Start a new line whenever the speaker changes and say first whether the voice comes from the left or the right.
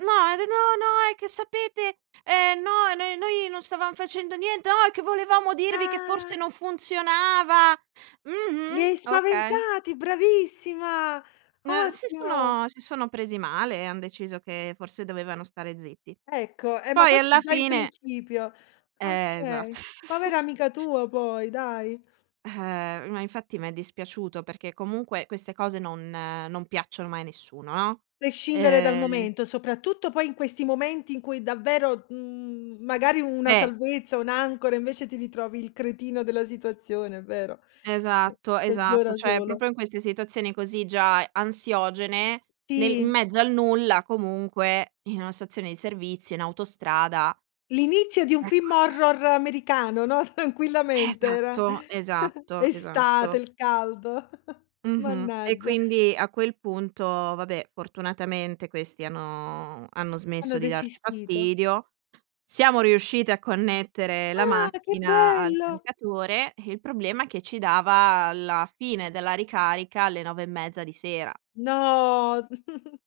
right: No, ed no, no. È che sapete, ehm, no, n noi non stavam facendo niente. Oh, è che volevamo dirvi che forse
left: Ah!
right: non funzionava.
left: Li
right: Mh-mh.
left: hai
right: Okay.
left: spaventati, bravissima,
right: N si
left: ottimo.
right: sono si sono presi male, e han deciso che forse dovevano stare zitti.
left: Ecco. Eh, ma
right: Poi,
left: forse
right: alla
left: già in
right: fine
left: principio.
right: Eh, esatt
left: Okay. Povera amica tua poi, dai.
right: Eh, ma infatti mi è dispiaciuto perché, comunque, queste cose non non piacciono mai a nessuno, no?
left: Prescindere dal
right: Ehm
left: momento, soprattutto poi in questi momenti in cui davvero, mhmm, magari una
right: Eh.
left: salvezza, un'ancora, invece, ti ritrovi il cretino della situazione, è vero? Che
right: Esatto. Esatto.
left: peggiora
right: Cioè,
left: solo.
right: proprio in queste situazioni così già ansiogene, nel in
left: Sì.
right: mezzo al nulla, comunque, in una stazione di servizio, in autostrada
left: L'inizio di un film
right: Ecco.
left: horror americano, no, tranquillamente, era
right: Esatto, esatto,
left: estate,
right: esatto.
left: il caldo.
right: Mh-mh. E,
left: Mannaggia.
right: quindi, a quel punto, vabbè, fortunatamente questi hanno hanno
left: Hanno
right: smesso di darci
left: desistito.
right: fastidio. Siamo riuscite a connettere la
left: Ah, che
right: macchina al
left: bello!
right: caricatore, e il problema che ci dava la fine della ricarica alle 9 e mezza di sera.
left: No,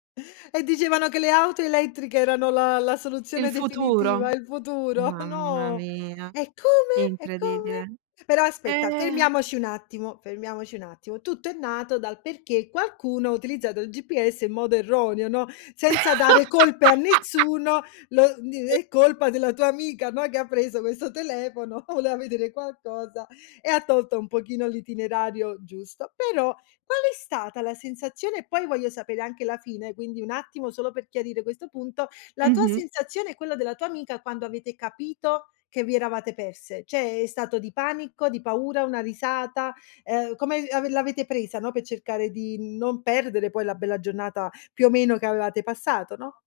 left: e dicevano che le auto elettriche erano la la
right: Il
left: soluzione
right: futuro.
left: definitiva, il futuro,
right: Mamma
left: no.
right: mia,
left: E come? E come?
right: incredibile.
left: Però aspetta,
right: Eh.
left: fermiamoci un attimo, fermiamoci un attimo. Tutto è nato dal perché qualcuno ha utilizzato il GPS in modo erroneo, no, senza dare colpe a nessuno, lo d è
right: [unintelligible]
left: colpa della tua amica, no, che ha preso questo telefono, voleva vedere qualcosa e ha tolto un pochino l'itinerario giusto. Però, qual è stata la sensazione e, poi, voglio sapere anche la fine, quindi, un attimo solo per chiarire questo punto, la tua
right: Mh-mh.
left: sensazione e quello della tua amica, quando avete capito che vi eravate perse? Cioè, è stato di panico, di paura, una risata, uhm, come av l'avete presa, no, per cercare di non perdere poi la bella giornata, più o meno, che avevate passato, no?